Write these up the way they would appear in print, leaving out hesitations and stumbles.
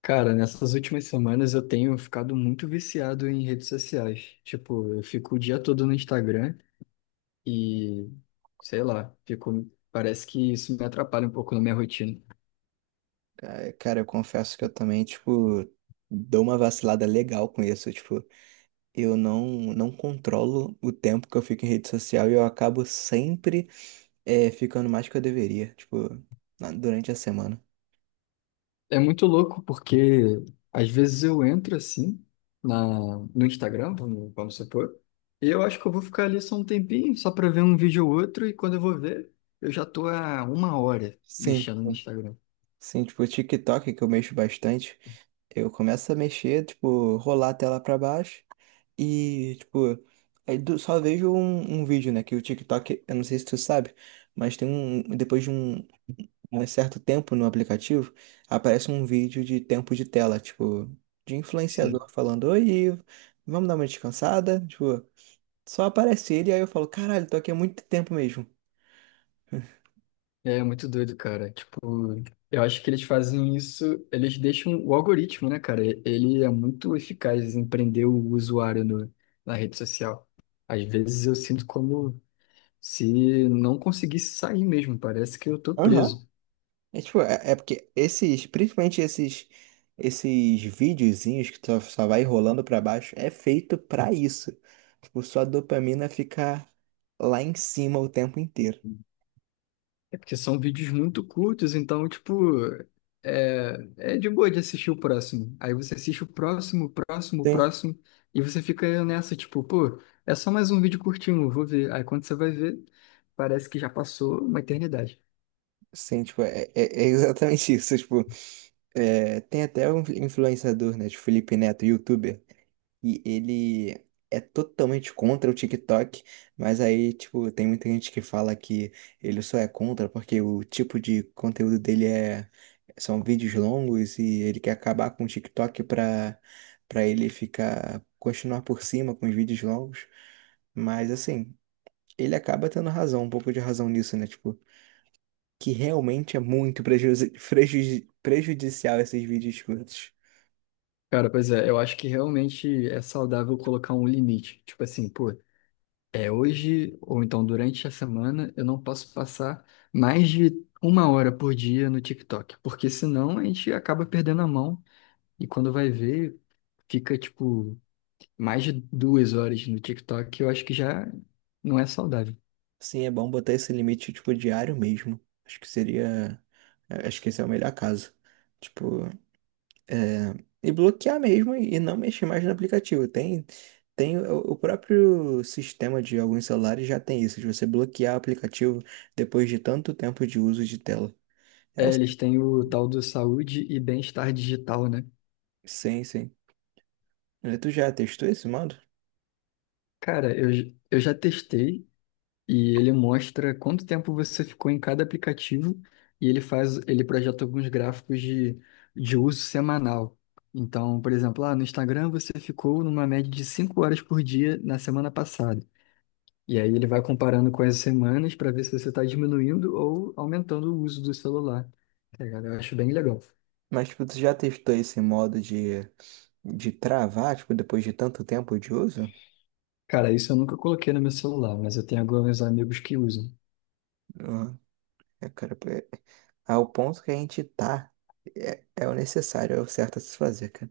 Cara, nessas últimas semanas eu tenho ficado muito viciado em redes sociais. Tipo, eu fico o dia todo no Instagram e, sei lá, fico, parece que isso me atrapalha um pouco na minha rotina. Ah, cara, eu confesso que eu também, tipo, dou uma vacilada legal com isso. Tipo, eu não controlo o tempo que eu fico em rede social e eu acabo sempre ficando mais que eu deveria, tipo, durante a semana. É muito louco porque às vezes eu entro assim no Instagram, vamos supor, e eu acho que eu vou ficar ali só um tempinho, só pra ver um vídeo ou outro, e quando eu vou ver, eu já tô há 1 hora Sim, mexendo no Instagram. sim, tipo, o TikTok que eu mexo bastante, eu começo a mexer, tipo, rolar a tela pra baixo e, tipo, só vejo um vídeo, né? Que o TikTok, eu não sei se tu sabe, mas tem um, depois de um certo tempo no aplicativo, aparece um vídeo de tempo de tela, tipo, de Sim. influenciador falando, oi, vamos dar uma descansada? Tipo, só aparece ele, aí eu falo, caralho, tô aqui há muito tempo mesmo. É muito doido, cara. Tipo, eu acho que eles fazem isso, eles deixam o algoritmo, né, cara? Ele é muito eficaz em prender o usuário no, na rede social. Às vezes eu sinto como se não conseguisse sair mesmo, parece que eu tô Aham. preso. É tipo, é porque esses, principalmente esses videozinhos que só vai rolando pra baixo, é feito pra isso. Tipo, sua dopamina ficar lá em cima o tempo inteiro. É porque são vídeos muito curtos, então, tipo, é de boa de assistir o próximo. Aí você assiste o próximo, o próximo, o Sim, próximo, e você fica nessa, tipo, pô, é só mais um vídeo curtinho, vou ver. Aí quando você vai ver, parece que já passou uma eternidade. sim, tipo, é exatamente isso, tipo. É, tem até um influenciador, né, de Felipe Neto, youtuber, e ele é totalmente contra o TikTok, mas aí, tipo, tem muita gente que fala que ele só é contra porque o tipo de conteúdo dele é são vídeos longos e ele quer acabar com o TikTok pra para ele ficar continuar por cima com os vídeos longos. Mas assim, ele acaba tendo razão, um pouco de razão nisso, né? Tipo, que realmente é muito prejudicial esses vídeos curtos. Cara, pois é, eu acho que realmente é saudável colocar um limite. Tipo assim, pô, é hoje, ou então durante a semana, eu não posso passar mais de 1 hora por dia no TikTok, porque senão a gente acaba perdendo a mão. E quando vai ver, fica tipo mais de 2 horas no TikTok, eu acho que já não é saudável. Sim, é bom botar esse limite, tipo, diário mesmo. Acho que seria. É, acho que esse é o melhor caso. Tipo, e bloquear mesmo e não mexer mais no aplicativo. Tem o próprio sistema de alguns celulares já tem isso, de você bloquear o aplicativo depois de tanto tempo de uso de tela. É o... É, eles têm o tal do saúde e bem-estar digital, né? Sim, sim. Tu já testou esse modo? Cara, eu, eu já testei e ele mostra quanto tempo você ficou em cada aplicativo e ele faz, ele projeta alguns gráficos de uso semanal. Então, por exemplo, lá no Instagram você ficou numa média de 5 horas por dia na semana passada. E aí ele vai comparando com as semanas para ver se você está diminuindo ou aumentando o uso do celular. Tá ligado? Eu acho bem legal. Mas, tipo, tu já testou esse modo de travar, tipo, depois de tanto tempo de uso? Cara, isso eu nunca coloquei no meu celular, mas eu tenho alguns amigos que usam. É, cara, é, ao ponto que a gente tá, é o necessário, é o certo a se fazer, cara.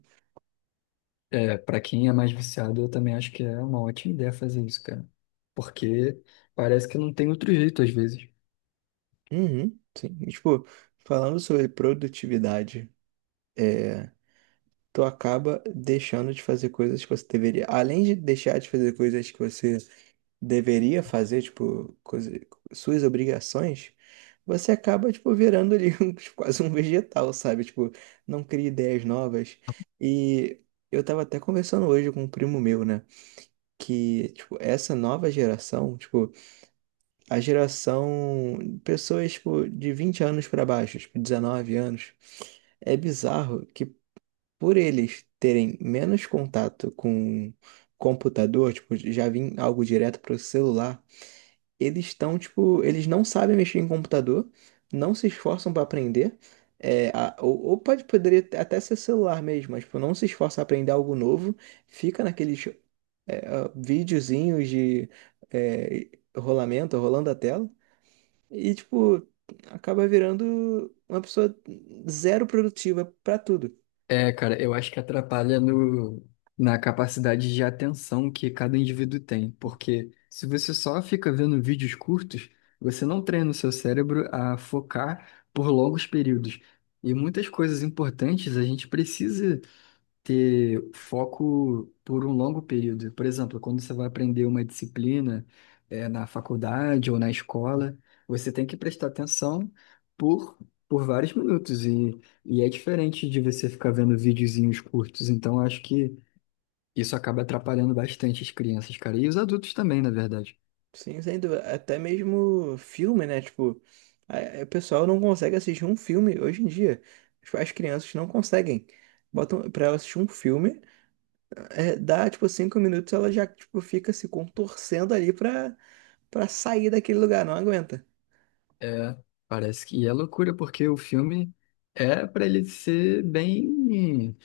É, para quem é mais viciado, eu também acho que é uma ótima ideia fazer isso, cara. Porque parece que não tem outro jeito às vezes. Uhum, sim. E, tipo, falando sobre produtividade, é, tu acaba deixando de fazer coisas que você deveria. Além de deixar de fazer coisas que você deveria fazer, tipo, coisa, suas obrigações, você acaba, tipo, virando ali tipo, quase um vegetal, sabe? Tipo, não cria ideias novas. E eu tava até conversando hoje com um primo meu, né? Que, tipo, essa nova geração, tipo, a geração pessoas, tipo, de 20 anos para baixo, tipo, 19 anos, é bizarro que por eles terem menos contato com computador, tipo, já vim algo direto pro celular, eles estão, tipo, eles não sabem mexer em computador, não se esforçam para aprender. É, ou poderia até ser celular mesmo, mas tipo, não se esforça a aprender algo novo, fica naqueles videozinhos de eh, rolamento, rolando a tela, e, tipo, acaba virando uma pessoa zero produtiva pra tudo. É, cara, eu acho que atrapalha no, na capacidade de atenção que cada indivíduo tem, porque se você só fica vendo vídeos curtos, você não treina o seu cérebro a focar por longos períodos. E muitas coisas importantes a gente precisa ter foco por um longo período. Por exemplo, quando você vai aprender uma disciplina, na faculdade ou na escola, você tem que prestar atenção por, por vários minutos. E é diferente de você ficar vendo videozinhos curtos. Então, acho que isso acaba atrapalhando bastante as crianças, cara. E os adultos também, na verdade. Sim, sem dúvida. Até mesmo filme, né? Tipo, o pessoal não consegue assistir um filme hoje em dia. Tipo, as crianças não conseguem. Botam pra ela assistir um filme, dá tipo cinco minutos, ela já tipo, fica se contorcendo ali pra, pra sair daquele lugar, não aguenta. É, parece que é loucura, porque o filme é para ele ser bem.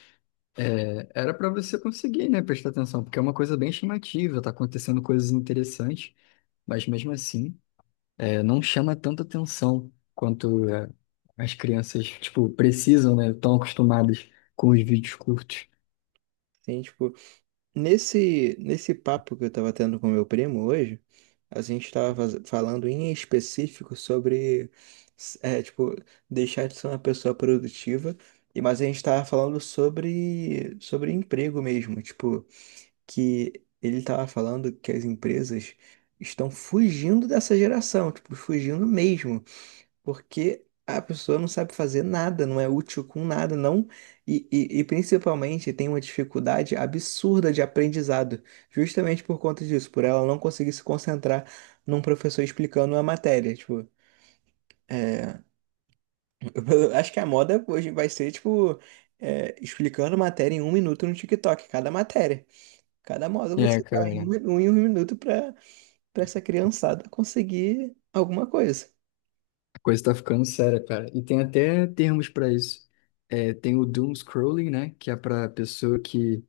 É, era para você conseguir, né, prestar atenção, porque é uma coisa bem chamativa, tá acontecendo coisas interessantes, mas mesmo assim, é, não chama tanta atenção quanto é, as crianças, tipo, precisam, né, estão acostumadas com os vídeos curtos. Sim, tipo. Nesse papo que eu estava tendo com meu primo hoje, a gente estava falando em específico sobre, é, tipo, deixar de ser uma pessoa produtiva, e mas a gente estava falando sobre emprego mesmo, tipo, que ele estava falando que as empresas estão fugindo dessa geração, tipo, fugindo mesmo. Porque a pessoa não sabe fazer nada, não é útil com nada, não. Principalmente tem uma dificuldade absurda de aprendizado, justamente por conta disso, por ela não conseguir se concentrar num professor explicando a matéria. Tipo, acho que a moda hoje vai ser, tipo, é, explicando matéria em um minuto no TikTok, cada matéria. Cada módulo É, você vai em cara, um em um minuto para para essa criançada conseguir alguma coisa. a coisa tá ficando séria, cara. E tem até termos para isso. É, tem o doom scrolling, né, que é para pessoa que.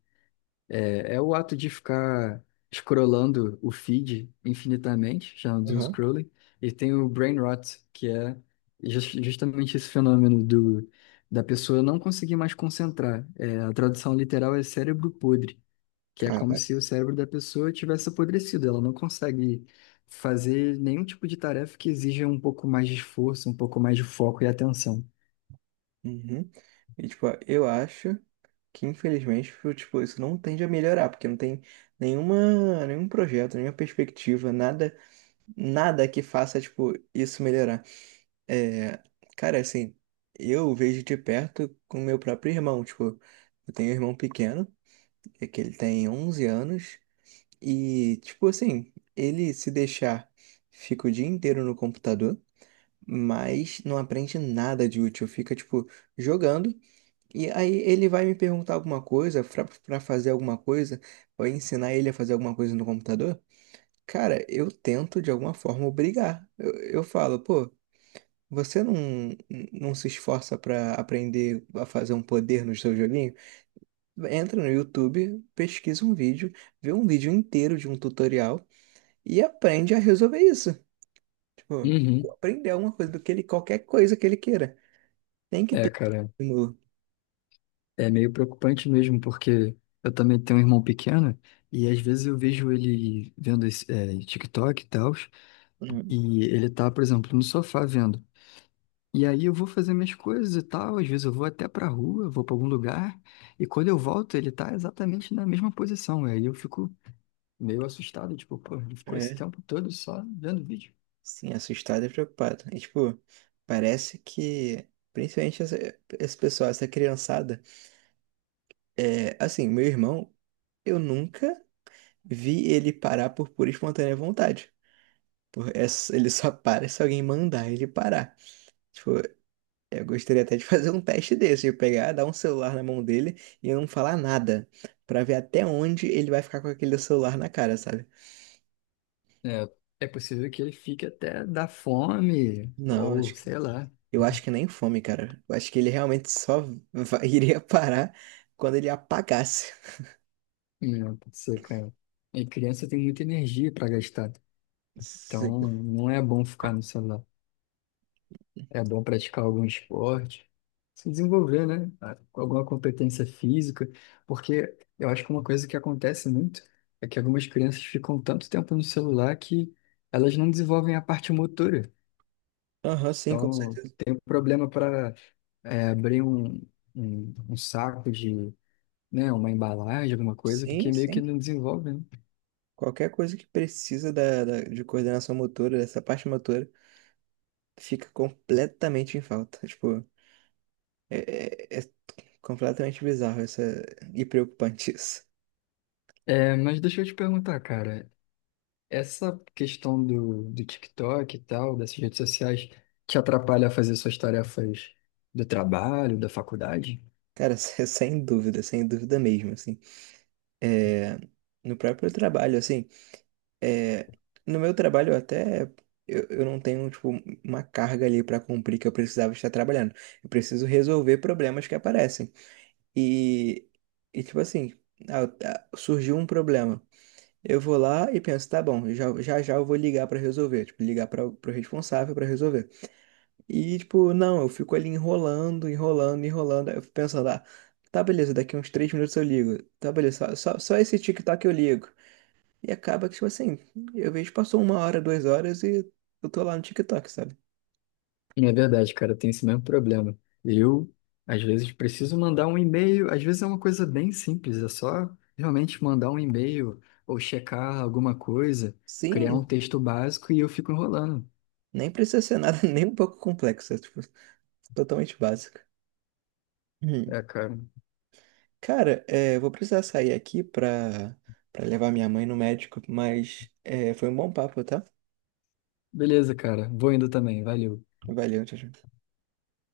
É, é o ato de ficar scrollando o feed infinitamente, chamado de um Uhum. scrolling, e tem o brain rot, que é justamente esse fenômeno do, da pessoa não conseguir mais concentrar. É, a tradução literal é cérebro podre, que é como Cara, se o cérebro da pessoa tivesse apodrecido, ela não consegue fazer nenhum tipo de tarefa que exija um pouco mais de esforço, um pouco mais de foco e atenção. uhum. E, tipo, eu acho que, infelizmente, tipo, isso não tende a melhorar, porque não tem nenhum projeto, nenhuma perspectiva, nada, nada que faça, tipo, isso melhorar. É, cara, assim, eu vejo de perto com meu próprio irmão, tipo, eu tenho um irmão pequeno, é que ele tem 11 anos, e, tipo, assim, ele se deixar, fica o dia inteiro no computador, mas não aprende nada de útil, fica, tipo, jogando e aí ele vai me perguntar alguma coisa, pra fazer alguma coisa, ou ensinar ele a fazer alguma coisa no computador. Cara, eu tento de alguma forma obrigar. Eu falo, pô, você não se esforça pra aprender a fazer um poder no seu joguinho? Entra no YouTube, pesquisa um vídeo, vê um vídeo inteiro de um tutorial e aprende a resolver isso. Tipo, Uhum. aprender alguma coisa do que ele, qualquer coisa que ele queira. Tem que É, ter cara, estímulo. é meio preocupante mesmo, porque eu também tenho um irmão pequeno e às vezes eu vejo ele vendo esse, é, TikTok e tal, Uhum. e ele tá, por exemplo, no sofá vendo. E aí eu vou fazer minhas coisas e tal, às vezes eu vou até pra rua, vou pra algum lugar, e quando eu volto ele tá exatamente na mesma posição. E aí eu fico meio assustado, tipo, pô, ele ficou esse É. tempo todo só vendo vídeo. Sim, assustado e preocupado. E, tipo, parece que, principalmente esse pessoal, essa criançada, é, assim, meu irmão, eu nunca vi ele parar por pura e espontânea vontade. Por, ele só para se alguém mandar ele parar. Tipo, eu gostaria até de fazer um teste desse, de pegar, dar um celular na mão dele e eu não falar nada, pra ver até onde ele vai ficar com aquele celular na cara, sabe? É, é possível que ele fique até da fome, Não, ou acho. sei lá, Eu acho que nem fome, cara. Eu acho que ele realmente só iria parar quando ele apagasse. né, pode ser, cara. E criança tem muita energia pra gastar. Sim. Então, não é bom ficar no celular. É bom praticar algum esporte, se desenvolver, né? Com alguma competência física, porque eu acho que uma coisa que acontece muito é que algumas crianças ficam tanto tempo no celular que elas não desenvolvem a parte motora. Aham, sim, com Então, certeza. tem um problema para abrir um saco de, né, uma embalagem, alguma coisa, Sim, porque meio que sim. não desenvolve, né? Qualquer coisa que precisa de coordenação motora, dessa parte motora, fica completamente em falta. Tipo, é, é completamente bizarro essa, e preocupante isso. É, mas deixa eu te perguntar, cara. Essa questão do, do TikTok e tal, dessas redes sociais, te atrapalha a fazer suas tarefas do trabalho, da faculdade? Cara, sem dúvida, sem dúvida mesmo, assim. É, no próprio trabalho, assim. É, no meu trabalho eu até eu não tenho tipo uma carga ali para cumprir que eu precisava estar trabalhando. Eu preciso resolver problemas que aparecem. E, e tipo assim, ah, ah, surgiu um problema. Eu vou lá e penso, tá bom, já eu vou ligar para resolver, tipo, ligar para o responsável para resolver. E tipo, não, eu fico ali enrolando, eu fico pensando, ah, tá beleza, daqui uns três minutos eu ligo. Tá beleza, só esse tic-tac eu ligo. E acaba que, tipo assim, eu vejo passou uma hora, duas horas e eu tô lá no TikTok, sabe? Não, é verdade, cara, tem esse mesmo problema. Eu, às vezes, preciso mandar um e-mail, às vezes é uma coisa bem simples, é só realmente mandar um e-mail ou checar alguma coisa, criar um Sim, texto básico e eu fico enrolando. nem precisa ser nada nem um pouco complexo, é, tipo, totalmente básico. Hum. É, cara. Cara, é, eu vou precisar sair aqui pra, pra levar minha mãe no médico, mas é, foi um bom papo, tá? Beleza, cara, vou indo também, valeu. Valeu, tchau, tchau.